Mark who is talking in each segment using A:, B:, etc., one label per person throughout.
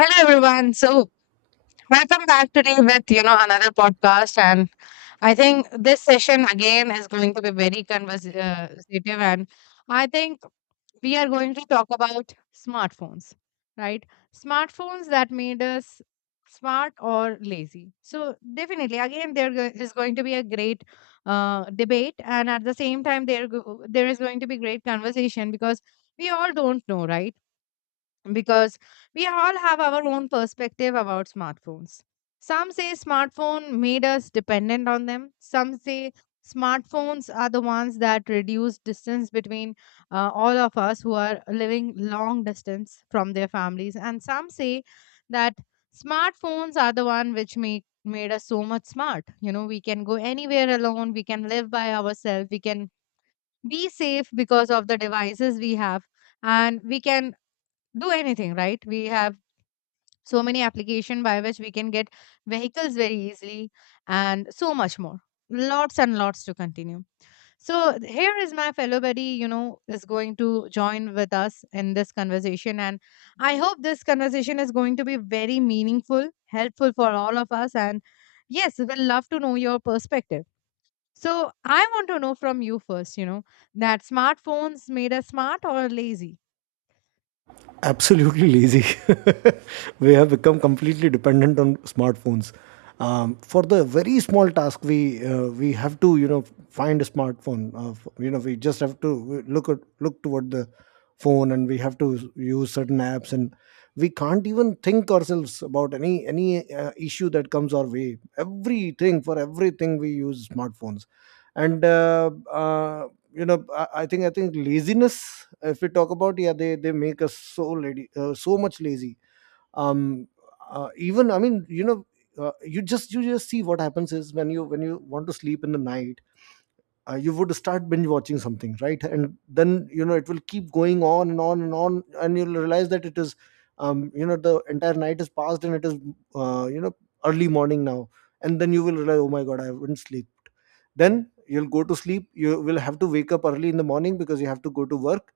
A: Hello everyone. Welcome back today with another podcast, and I think this session again is going to be very conversative, and I think we are going to talk about smartphones, right? Smartphones that made us smart or lazy. So definitely, again, is going to be a great debate, and at the same time, there is going to be great conversation because we all don't know, right? Because we all have our own perspective about smartphones. Some say smartphone made us dependent on them. Some say smartphones are the ones that reduce distance between all of us who are living long distance from their families. And some say that smartphones are the one which make made us so much smart. You know, we can go anywhere alone. We can live by ourselves. We can be safe because of the devices we have, and we can do anything, right? We have so many application by which we can get vehicles very easily, and so much more. Lots and lots to continue. So here is my fellow buddy, is going to join with us in this conversation. And I hope this conversation is going to be very meaningful, helpful for all of us. And yes, we'll love to know your perspective. So I want to know from you first, that smartphones made us smart or lazy?
B: Absolutely lazy. We have become completely dependent on smartphones. For the very small task, we have to find a smartphone. We just have to look toward the phone, and we have to use certain apps, and we can't even think ourselves about any issue that comes our way. Everything for everything we use smartphones, and I think laziness, if we talk about, yeah, they make us so lady, so much lazy. um Even, you just, see what happens is, when you want to sleep in the night, you would start binge watching something, right? And then you know it will keep going on and on and on, and you'll realize that it is, the entire night is passed and it is, uh, you know early morning now. And then you will realize, oh my god, I haven't sleep. Then you'll go to sleep, you will have to wake up early in the morning because you have to go to work.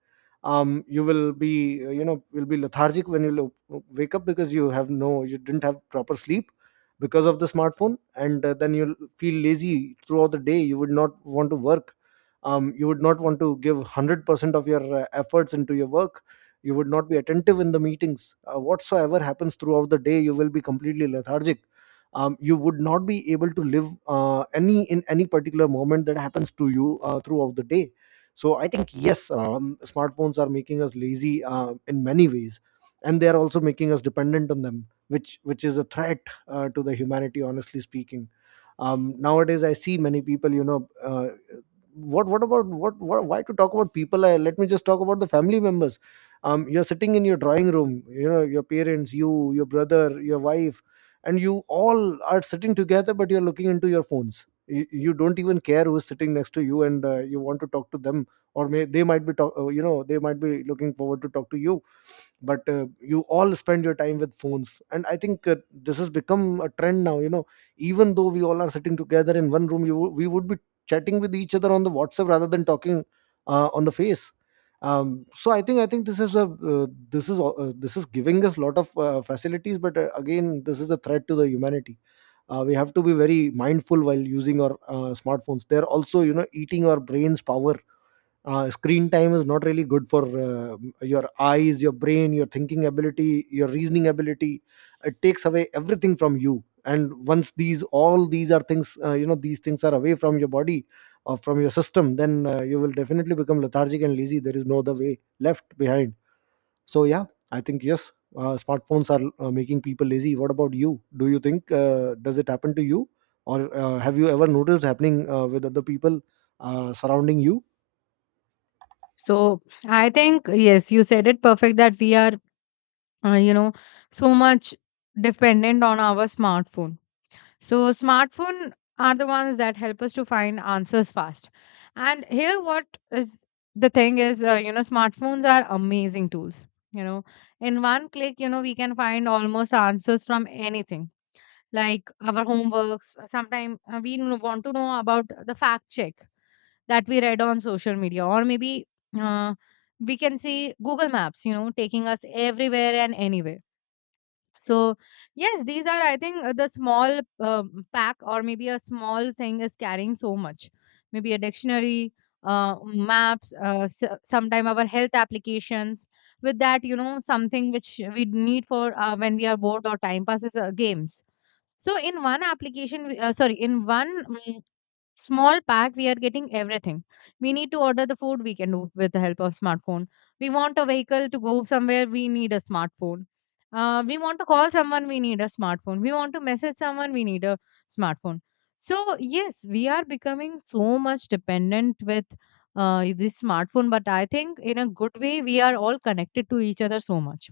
B: You will be, will be lethargic when you wake up, because you have no, you didn't have proper sleep because of the smartphone. And then you'll feel lazy throughout the day, you would not want to work. You would not want to give 100% of your efforts into your work. You would not be attentive in the meetings, whatsoever happens throughout the day you will be completely lethargic. You would not be able to live any in any particular moment that happens to you throughout the day. So I think yes, smartphones are making us lazy, in many ways. And they are also making us dependent on them, which is a threat, to the humanity, honestly speaking. Nowadays I see many people, you know what about what why to talk about people. Let me just talk about the family members. You're sitting in your drawing room, you know, your parents, you, your brother, your wife, and you all are sitting together, but you're looking into your phones. You don't even care who's sitting next to you and you want to talk to them. Or they might be talk, you know they might be looking forward to talk to you, but you all spend your time with phones. And I think, this has become a trend now, you know. Even though we all are sitting together in one room, we would be chatting with each other on the whatsapp rather than talking on the face. So I think, this is a, this is giving us a lot of facilities, but again, this is a threat to the humanity. We have to be very mindful while using our smartphones. They're also, you know, eating our brains power. Screen time is not really good for your eyes, your brain, your thinking ability, your reasoning ability. It takes away everything from you, and once these, all these are things, these things are away from your body or from your system, then you will definitely become lethargic and lazy. There is no other way left behind. So yeah, I think yes, smartphones are making people lazy. What about you? Do you think, does it happen to you, or have you ever noticed happening with other people surrounding you?
A: So I think yes, you said it perfect that we are uh, you know so much dependent on our smartphone. So smartphone are the ones that help us to find answers fast. And here, what is the thing is smartphones are amazing tools. You know, in one click, we can find almost answers from anything like our homeworks. Sometimes want to know about the fact check that we read on social media, or maybe uh, we can see Google Maps, you know, taking us everywhere and anywhere. So yes, these are, I think, the small pack, or maybe a small thing is carrying so much. Maybe a dictionary, uh, maps, sometime our health applications, with that, you know, something which we need for when we are bored or time passes, games. So in one application we- sorry in one small pack we are getting everything. We need to order the food, we can do with the help of smartphone. We want a vehicle to go somewhere, we need a smartphone. We want to call someone, we need a smartphone. We want to message someone, we need a smartphone. So yes, we are becoming so much dependent with this smartphone, but I think in a good way we are all connected to each other so much,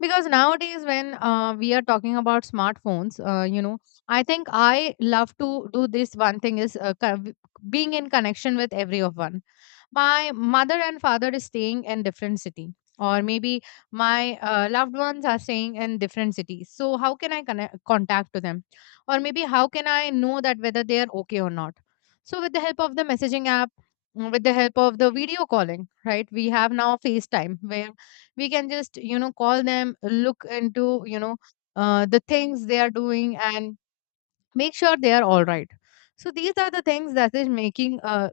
A: because nowadays when we are talking about smartphones, I think I love to do this one thing is being in connection with everyone. My mother and father is staying in different city, or maybe my loved ones are staying in different cities, so how can I connect, contact to them, or maybe how can I know that whether they are okay or not? So with the help of the messaging app, with the help of the video calling, right, we have now FaceTime where we can just, you know, call them, look into, you know, the things they are doing and make sure they are all right. So these are the things that is making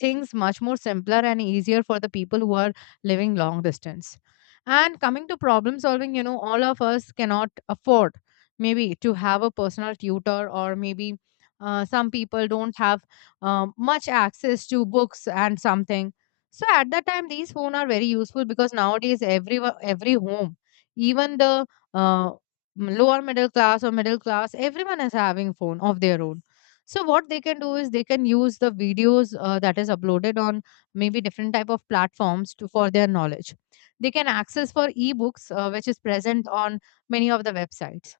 A: things much more simpler and easier for the people who are living long distance. And coming to problem solving, you know, all of us cannot afford maybe to have a personal tutor, or maybe some people don't have much access to books and something. So at that time, these phone are very useful, because nowadays every home, even the uh, lower middle class or middle class, everyone is having phone of their own. So what they can do is they can use the videos that is uploaded on maybe different type of platforms to for their knowledge. They can access for ebooks which is present on many of the websites.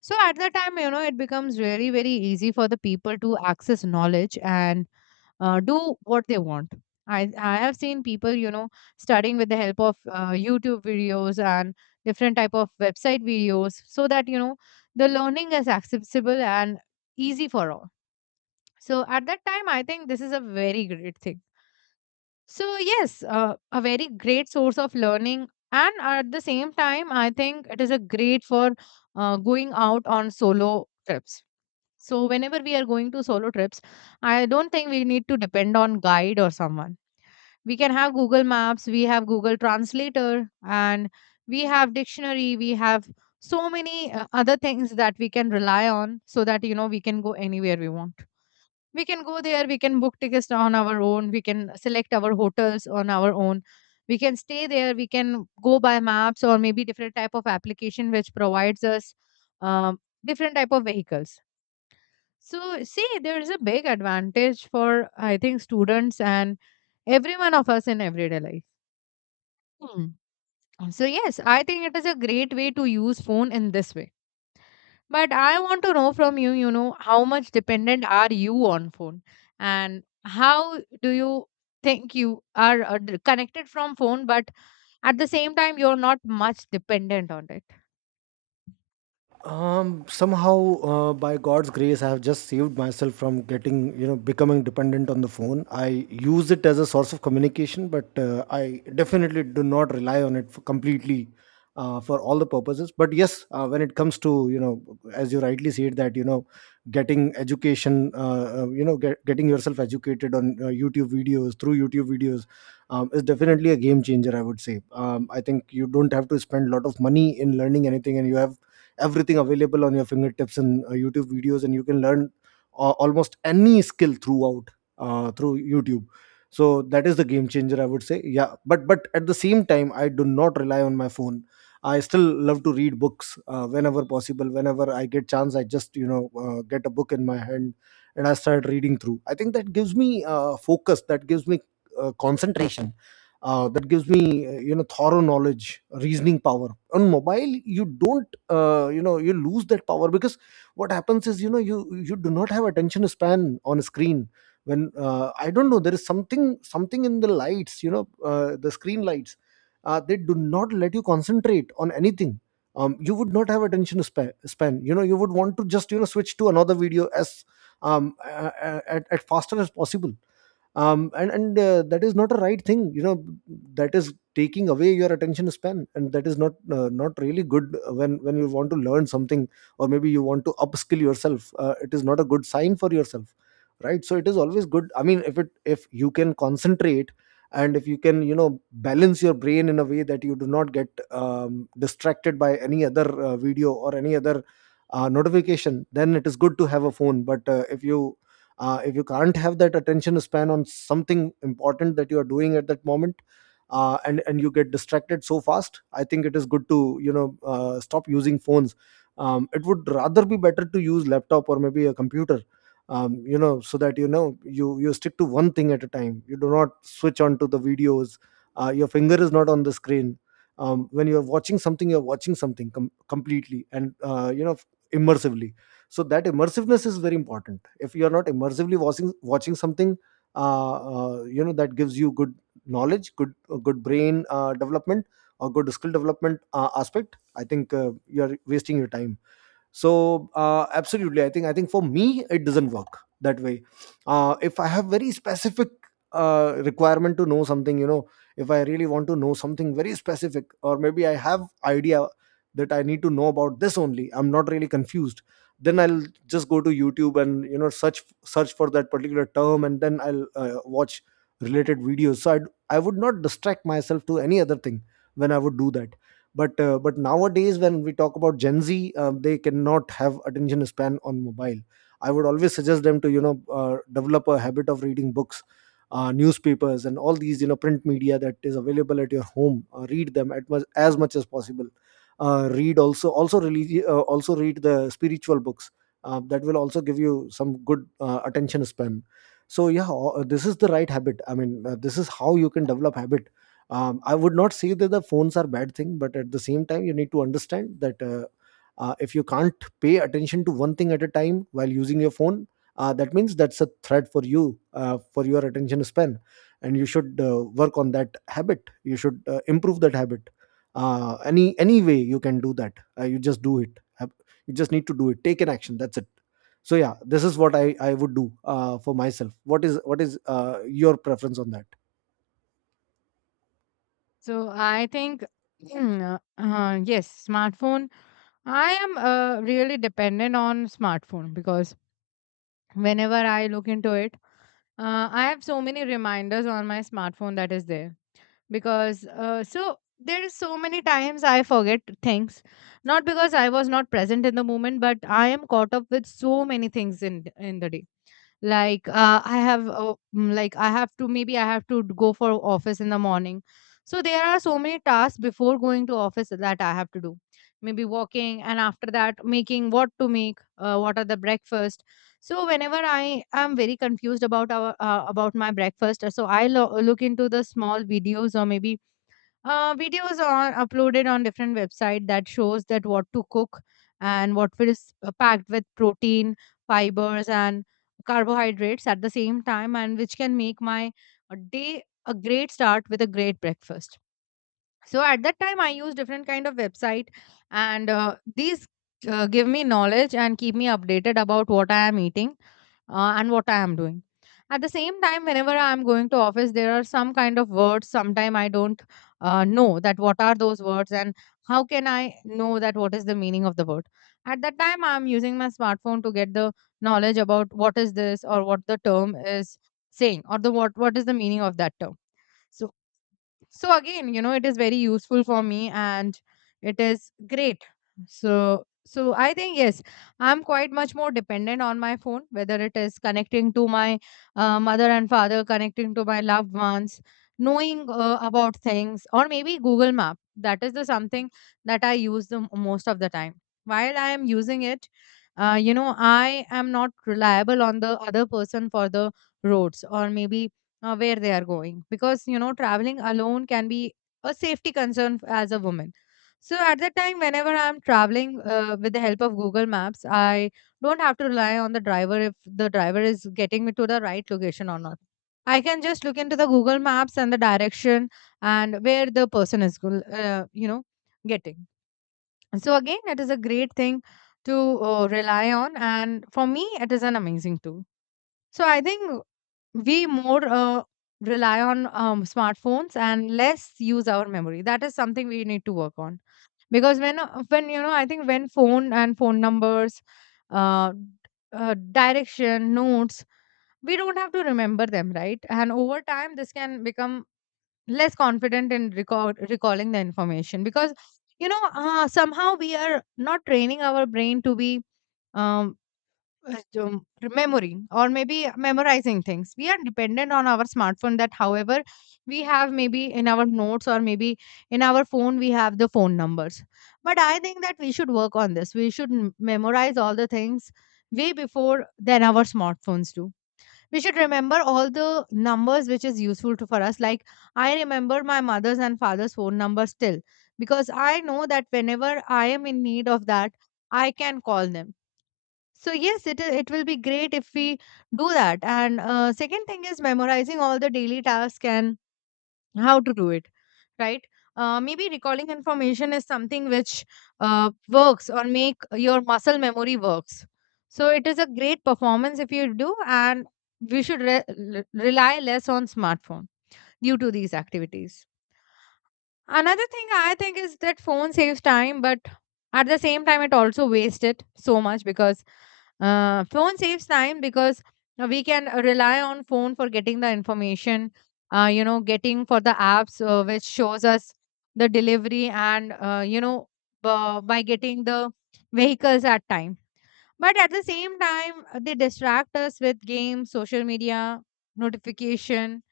A: So at that time, you know, it becomes really very easy for the people to access knowledge and do what they want. I have seen people, you know, studying with the help of YouTube videos and different type of website videos, so that, you know, the learning is accessible and easy for all. So at that time, I think this is a very great thing. So, yes, a very great source of learning. And at the same time, I think it is a great for going out on solo trips. So, whenever we are going to solo trips, I don't think we need to depend on guide or someone. We can have Google Maps, we have Google Translator, and we have dictionary, we have so many other things that we can rely on, so that, you know, we can go anywhere we want. We can go there, we can book tickets on our own, we can select our hotels on our own. We can stay there, we can go by maps or maybe different type of application which provides us um, different type of vehicles. So see, there is a big advantage for I think students and every one of us in everyday life. Hmm. So yes, I think it is a great way to use phone in this way. But I want to know from you, you know, how much dependent are you on phone, and how do you think you are connected from phone but at the same time you're not much dependent on it.
B: Somehow, by God's grace, I have just saved myself from getting, you know, becoming dependent on the phone. I use it as a source of communication, but I definitely do not rely on it for completely for all the purposes. But yes, when it comes to, you know, as you rightly said, that, you know, getting education, getting yourself educated on YouTube videos, through YouTube videos, is definitely a game changer, I would say. I think you don't have to spend a lot of money in learning anything, and you have everything available on your fingertips and YouTube videos, and you can learn almost any skill throughout, through YouTube. So that is the game changer, I would say. Yeah, but at the same time, I do not rely on my phone. I still love to read books, whenever possible, whenever I get chance, I just, get a book in my hand and I start reading through. I think that gives me focus, that gives me concentration, that gives me thorough knowledge, reasoning power. On mobile, you don't, you lose that power, because what happens is, you know, you do not have attention span on a screen. When, I don't know, there is something in the lights, you know, the screen lights, they do not let you concentrate on anything. You would not have attention span, you know, you would want to just, you know, switch to another video as, at faster as possible. And that is not a right thing, you know, that is taking away your attention span, and that is not, not really good when you want to learn something, or maybe you want to upskill yourself. It is not a good sign for yourself, right? So it is always good, I mean, if it, if you can concentrate and if you can, you know, balance your brain in a way that you do not get, distracted by any other video or any other notification, then it is good to have a phone. But if you, if you can't have that attention span on something important that you are doing at that moment, and you get distracted so fast, I think it is good to, you know, stop using phones. It would rather be better to use laptop or maybe a computer, you know, so that, you know, you stick to one thing at a time, you do not switch on to the videos, your finger is not on the screen. When you're watching something, you're watching something completely and, immersively. So that immersiveness is very important. If you are not immersively watching something, that gives you good knowledge, good, good brain development, or good skill development aspect. I think you are wasting your time. So absolutely, I think, for me it doesn't work that way. If I have very specific requirement to know something, you know, if I really want to know something very specific, or maybe I have idea that I need to know about this only, I'm not really confused, then I'll just go to YouTube and, you know, search for that particular term, and then I'll watch related videos. I would not distract myself to any other thing when I would do that. But nowadays when we talk about Gen Z, they cannot have attention span on mobile. I would always suggest them to, you know, develop a habit of reading books, newspapers, and all these, you know, print media that is available at your home. Read them at much as possible. Read also also read the spiritual books. That will also give you some good attention span. So yeah, this is the right habit, I mean, this is how you can develop habits. I would not say that the phones are bad thing, but at the same time, you need to understand that, if you can't pay attention to one thing at a time while using your phone, that means that's a threat for you, for your attention span, and you should work on that habit, you should improve that habit, any way you can do that. You just do it. You just need to do it, take an action, that's it. So yeah, this is what I would do for myself. What is, your preference on that?
A: So I think yes, smartphone, I am really dependent on smartphone, because whenever I look into it, I have so many reminders on my smartphone that is there, because so there is so many times I forget things, not because I was not present in the moment, but I am caught up with so many things in the day. Like like I have to, maybe I have to go for office in the morning, so there are so many tasks before going to office that I have to do. Maybe walking, and after that making what to make, what are the breakfast. So whenever I am very confused about our about my breakfast, so look into the small videos, or maybe videos are uploaded on different website that shows that what to cook and what is packed with protein, fibers, and carbohydrates at the same time, and which can make my day a great start with a great breakfast. So at that time I use different kind of website, and these give me knowledge and keep me updated about what I am eating and what I am doing. At the same time, whenever I am going to office, there are some kind of words sometime I don't know that what are those words, and how can I know that what is the meaning of the word. At that time I am using my smartphone to get the knowledge about what is this, or what the term is saying, or the what is the meaning of that term. So, so again, you know, it is very useful for me, and it is great. So I think yes, I'm quite much more dependent on my phone, whether it is connecting to my mother and father, connecting to my loved ones, knowing about things, or maybe Google Map, that is the something that I use the most of the time. While I am using it, you know, I am not reliable on the other person for the roads, or maybe where they are going, because you know traveling alone can be a safety concern as a woman. So at that time, whenever I'm traveling, with the help of Google Maps, I don't have to rely on the driver if the driver is getting me to the right location or not. I can just look into the Google Maps and the direction, and where the person is you know, getting. So again, it is a great thing to rely on, and for me it is an amazing tool. So I think we more rely on smartphones and less use our memory, that is something we need to work on. Because when when, you know, I think when phone and phone numbers, uh, direction notes, we don't have to remember them, right? And over time this can become less confident in recalling the information, because you know somehow We are not training our brain to be um, remembering or maybe memorizing things. We are dependent on our smartphone that, however, we have maybe in our notes or maybe in our phone, we have the phone numbers. But I think that we should work on this. We should memorize all the things way before than our smartphones do. We should remember all the numbers which is useful to, for us. Like I remember my mother's and father's phone number still because I know that whenever I am in need of that, I can call them, so yes, it will be great if we do that. And second thing is memorizing all the daily tasks and how to do it, right? Maybe recalling information is something which works or make your muscle memory works. So it is a great performance if you do, and we should rely less on smartphone due to these activities. Another thing I think is that phone saves time, but at the same time, it also wastes it so much because phone saves time because we can rely on phone for getting the information, getting for the apps which shows us the delivery and, by getting the vehicles at time. But at the same time, they distract us with games, social media, notification,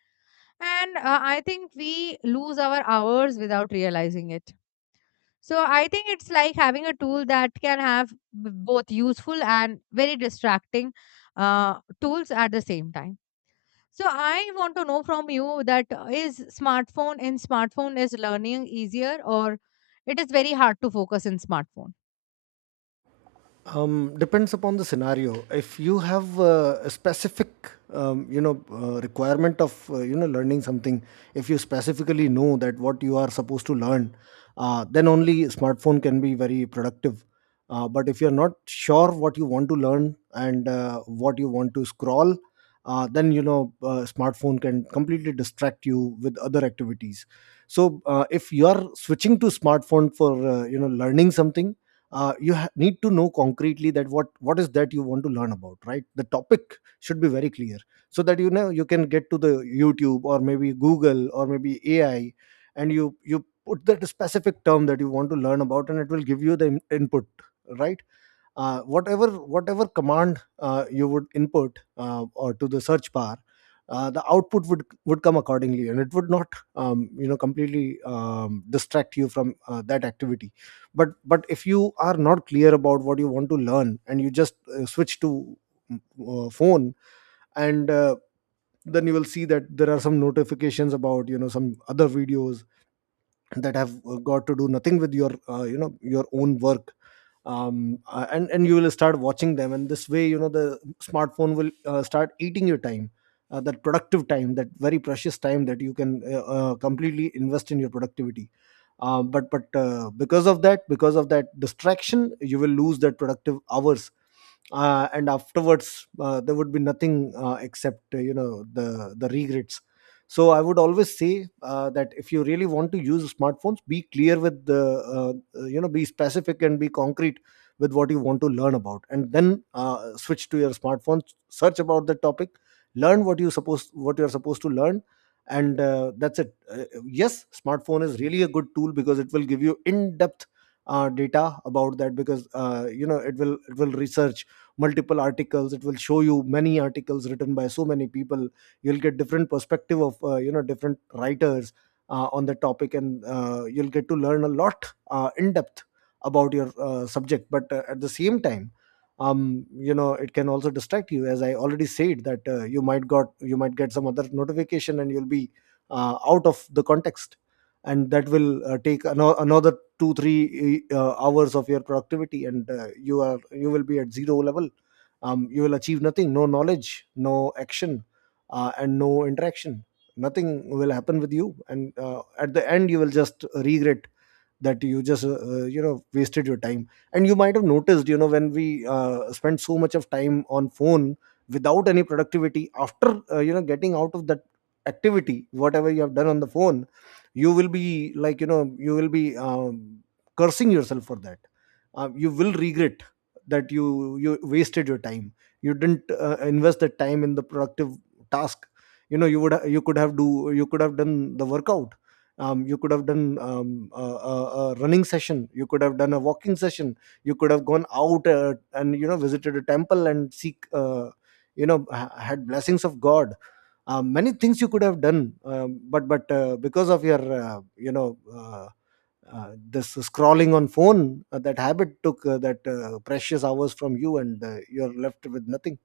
A: and I think we lose our hours without realizing it. So I think it's like having a tool that can have both useful and very distracting tools at the same time. So I want to know from you that is smartphone in smartphone is learning easier or it is very hard to focus in smartphone?
B: Depends upon the scenario. If you have a specific, requirement of, learning something, if you specifically know that what you are supposed to learn, then only smartphone can be very productive. But if you're not sure what you want to learn, and what you want to scroll, then you know smartphone can completely distract you with other activities. So if you are switching to smartphone for, you know, learning something, you need to know concretely that what is that you want to learn about, right? The topic should be very clear, so that, you know, you can get to the YouTube, or maybe Google, or maybe AI, and you put that specific term that you want to learn about, and it will give you the input, right. Whatever command you would input, or to the search bar, the output would come accordingly, and it would not, you know, completely, distract you from that activity. But if you are not clear about what you want to learn, and you just switch to phone, and then you will see that there are some notifications about, you know, some other videos that have got to do nothing with your, you know, your own work. And you will start watching them, and this way, you know, the smartphone will start eating your time, that productive time, that very precious time that you can completely invest in your productivity. But because of that distraction, you will lose that productive hours, and afterwards, there would be nothing except, you know, the regrets. So I would always say that if you really want to use smartphones, be clear with the, you know, be specific and be concrete with what you want to learn about, and then switch to your smartphone, search about the topic, learn what you are supposed to learn, and that's it. Yes, smartphone is really a good tool, because it will give you in-depth data about that, because, you know, it will research multiple articles, it will show you many articles written by so many people. You'll get different perspective of, you know, different writers on the topic, and you'll get to learn a lot, in depth, about your subject. But at the same time, you know, it can also distract you, as I already said, that you might get some other notification, and you'll be out of the context. And that will take another 2-3 hours of your productivity, and you will be at zero level. You will achieve nothing. No knowledge, no action, and no interaction. Nothing will happen with you, and at the end you will just regret that you just, you know, wasted your time. And you might have noticed, you know, when we spend so much of time on phone without any productivity, after, you know, getting out of that activity, whatever you have done on the phone, you will be like, you know, you will be cursing yourself for that. You will regret that you wasted your time, you didn't invest the time in the productive task. You know, you could have done the workout. You could have done, a running session, you could have done a walking session, you could have gone out, and, you know, visited a temple and seek, you know, had blessings of god. Many things you could have done, but because of your, this scrolling on phone, that habit took that precious hours from you, and you're left with nothing.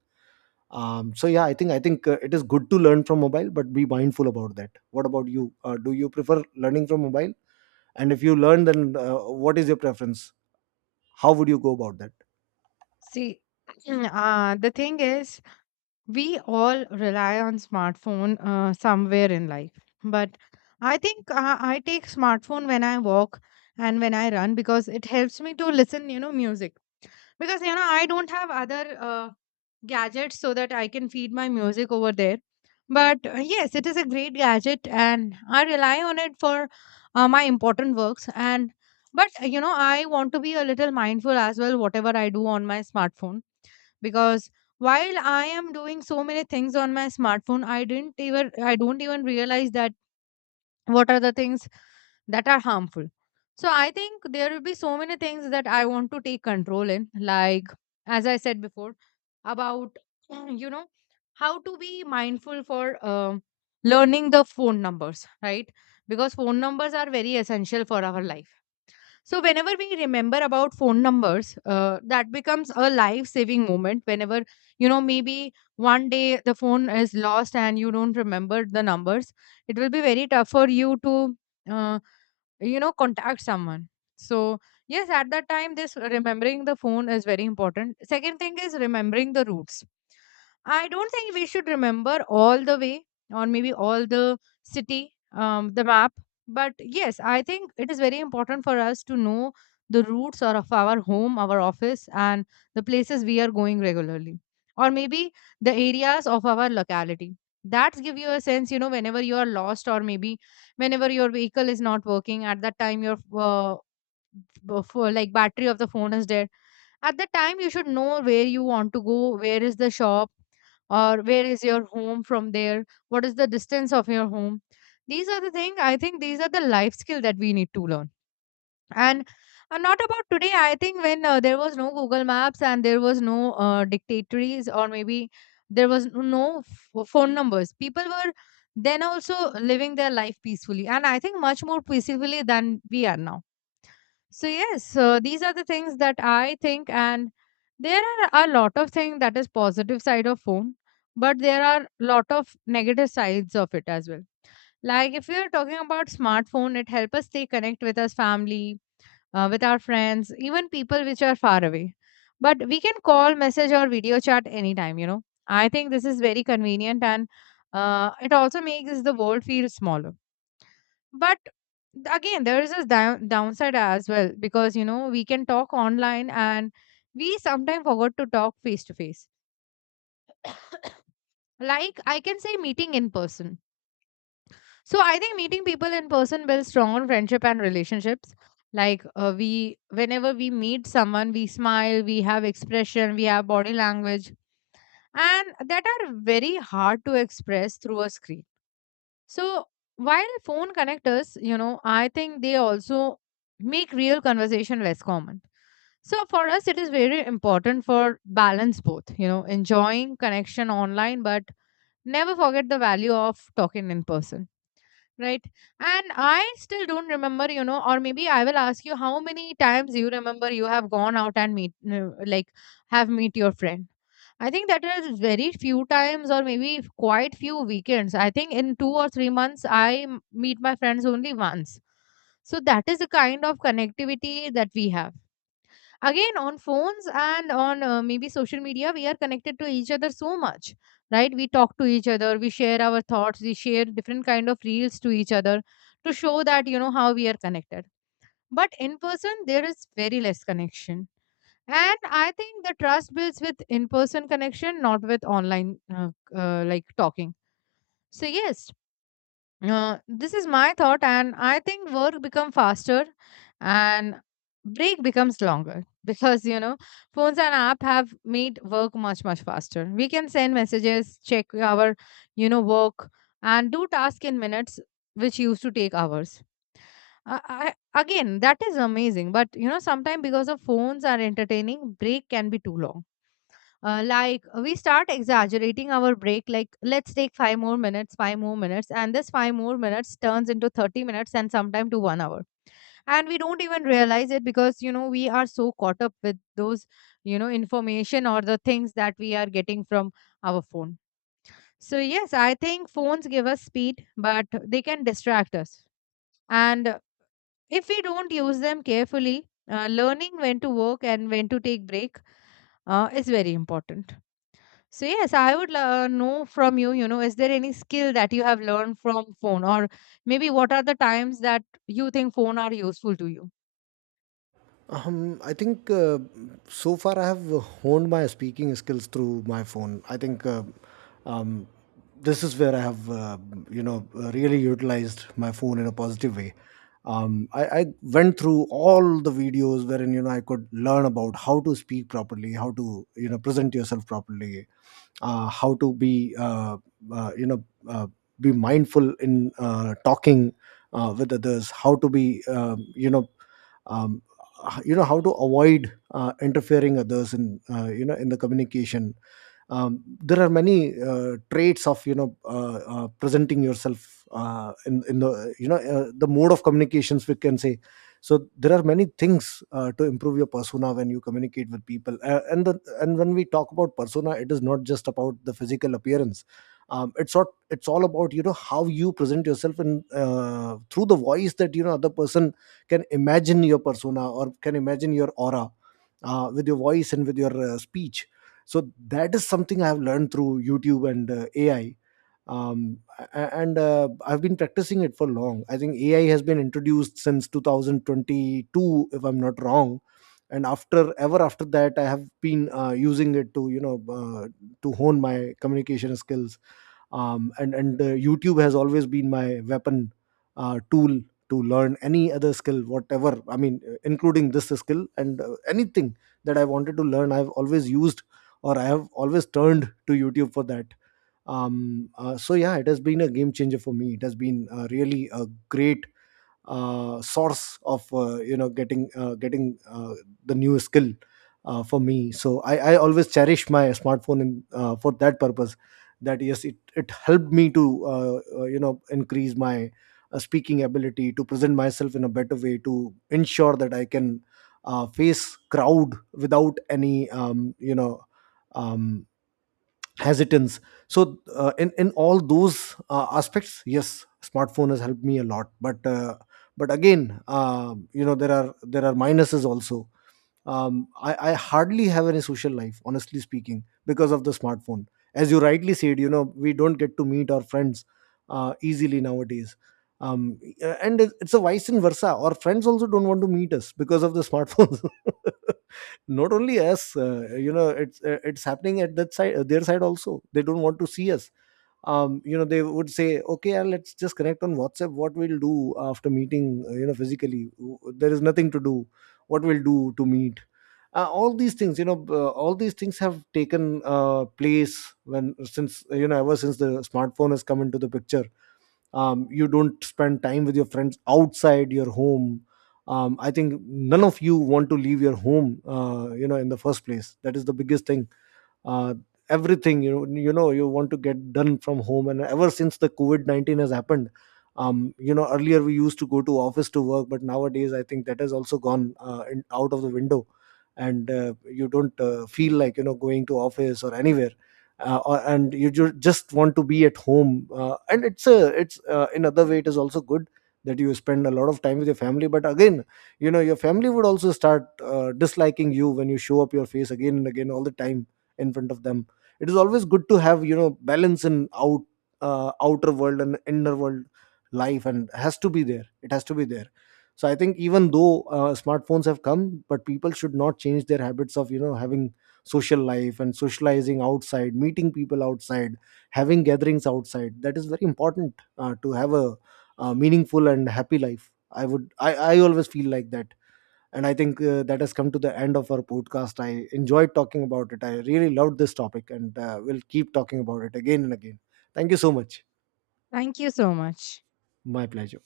B: So yeah, I think it is good to learn from mobile, but be mindful about that. What about you? Do you prefer learning from mobile? And if you learn, then what is your preference? How would you go about that?
A: See, the thing is, we all rely on smartphone somewhere in life, but I think I take smartphone when I walk and when I run because it helps me to listen, you know, music because, you know, I don't have other uh, gadgets so that I can feed my music over there. But yes, it is a great gadget and I rely on it for my important works, and but you know, I want to be a little mindful as well whatever I do on my smartphone, because while I am doing so many things on my smartphone, I don't even realize that what are the things that are harmful. So I think there will be so many things that I want to take control in, like as I said before, about you know, how to be mindful for learning the phone numbers, right? Because phone numbers are very essential for our life. So whenever we remember about phone numbers, that becomes a life-saving moment. Whenever you know, maybe one day the phone is lost and you don't remember the numbers, it will be very tough for you to, uh, you know, contact someone. So yes, at that time, this remembering the phone is very important. Second thing is remembering the routes. I don't think we should remember all the way or maybe all the city, the map, but yes, I think it is very important for us to know the roots or of our home, our office, and the places we are going regularly, or maybe the areas of our locality. That give you a sense, you know, whenever you are lost, or maybe whenever your vehicle is not working at that time, your like battery of the phone is dead. At the time, you should know where you want to go, where is the shop or where is your home, from there what is the distance of your home. These are the thing, I think these are the life skill that we need to learn. And not about today, I think when there was no Google Maps and there was no dictatories or maybe there was no phone numbers, people were then also living their life peacefully, and I think much more peacefully than we are now. So yes, these are the things that I think, and there are a lot of things that is positive side of phone, but there are lot of negative sides of it as well. Like if we are talking about smartphone, it help us stay connect with our family, with our friends, even people which are far away. But we can call, message, or video chat anytime. You know, I think this is very convenient, and it also makes the world feel smaller, but again there is a downside as well, because you know we can talk online and we sometimes forgot to talk face to face, like I can say meeting in person. So I think meeting people in person builds strong friendship and relationships. Like we, whenever we meet someone, we smile, we have expression, we have body language, and that are very hard to express through a screen. So while phone connectors, you know, I think they also make real conversation less common. So for us, it is very important for balance both, you know, enjoying connection online, but never forget the value of talking in person. Right. And I still don't remember, you know, or maybe I will ask you how many times you remember you have gone out and meet, no, like, have meet your friend. I think that is very few times, or maybe quite few weekends. I think in two or three months, I meet my friends only once. So that is the kind of connectivity that we have again on phones and on maybe social media. We are connected to each other so much, right? We talk to each other, we share our thoughts, we share different kind of reels to each other to show that, you know, how we are connected. But in person there is very less connection, and I think the trust builds with in person connection, not with online uh, like talking. So yes, this is my thought, and I think work become faster and break becomes longer because you know phones and app have made work much much faster. We can send messages, check our, you know, work, and do task in minutes, which used to take hours. Again, that is amazing, but you know sometimes because of phones are entertaining, break can be too long, like we start exaggerating our break, like let's take 5 more minutes, 5 more minutes, and this 5 more minutes turns into 30 minutes and sometime to 1 hour, and we don't even realize it because you know we are so caught up with those, you know, information or the things that we are getting from our phone. So yes, I think phones give us speed, but they can distract us, and if we don't use them carefully, learning when to work and when to take break is very important. So yes, I would know from you, you know, is there any skill that you have learned from phone or maybe what are the times that you think phone are useful to you?
B: I think so far I have honed my speaking skills through my phone. I think, um, this is where I have, you know, really utilized my phone in a positive way. I went through all the videos wherein, you know, I could learn about how to speak properly, how to, you know, present yourself properly, how to be, uh, you know uh, be mindful in talking with others, how to be, you know, um, you know, how to avoid interfering others in, you know, in the communication. There are many traits of, you know, presenting yourself in the, you know, the mode of communications, we can say. So there are many things to improve your persona when you communicate with people, and when we talk about persona, it is not just about the physical appearance. It's not, it's all about, you know, how you present yourself in, through the voice, that, you know, other person can imagine your persona, or can imagine your aura with your voice and with your speech. So that is something I have learned through YouTube and AI. Um, a- and uh, I've been practicing it for long. I think AI has been introduced since 2022, if I'm not wrong, and after ever after that I have been using it to, you know, to hone my communication skills. And YouTube has always been my weapon tool to learn any other skill, whatever. I mean, including this skill, and anything that I wanted to learn, I've always used, or I have always turned to YouTube for that. So yeah, it has been a game changer for me. It has been, really a great source of, you know, getting, the new skill for me. So I always cherish my smartphone, for that purpose, that yes, it helped me to, you know, increase my speaking ability, to present myself in a better way, to ensure that I can face crowd without any, you know, um, hesitance. So in all those aspects, yes, smartphone has helped me a lot, but, again, you know, there are minuses also. I hardly have any social life, honestly speaking, because of the smartphone. As you rightly said, you know, we don't get to meet our friends easily nowadays. And it's a vice and versa. Our friends also don't want to meet us because of the smartphones not only us, you know, it's happening at that side, their side also, they don't want to see us. You know, they would say, okay, let's just connect on WhatsApp. What we'll do after meeting, you know, physically? There is nothing to do. What we'll do to meet. All these things, you know, all these things have taken place, when since you know, ever since the smartphone has come into the picture. You don't spend time with your friends outside your home. I think none of you want to leave your home, you know, in the first place. That is the biggest thing, uh, everything, you know, you want to get done from home. And ever since the COVID-19 has happened, you know, earlier we used to go to office to work, but nowadays I think that has also gone, out of the window, and you don't feel like, you know, going to office or anywhere, and you just want to be at home. And it's a it's in other way, it is also good that you spend a lot of time with your family, but again, you know, your family would also start disliking you when you show up your face again and again all the time in front of them. It is always good to have, you know, balance in outer world and inner world. Life and has to be there, it has to be there. So I think, even though smartphones have come, but people should not change their habits of, you know, having social life and socializing outside, meeting people outside, having gatherings outside. That is very important, to have a meaningful and happy life. I always feel like that. And I think that has come to the end of our podcast. I enjoyed talking about it. I really loved this topic, and we'll keep talking about it again and again. Thank you so much.
A: Thank you so much.
B: My pleasure.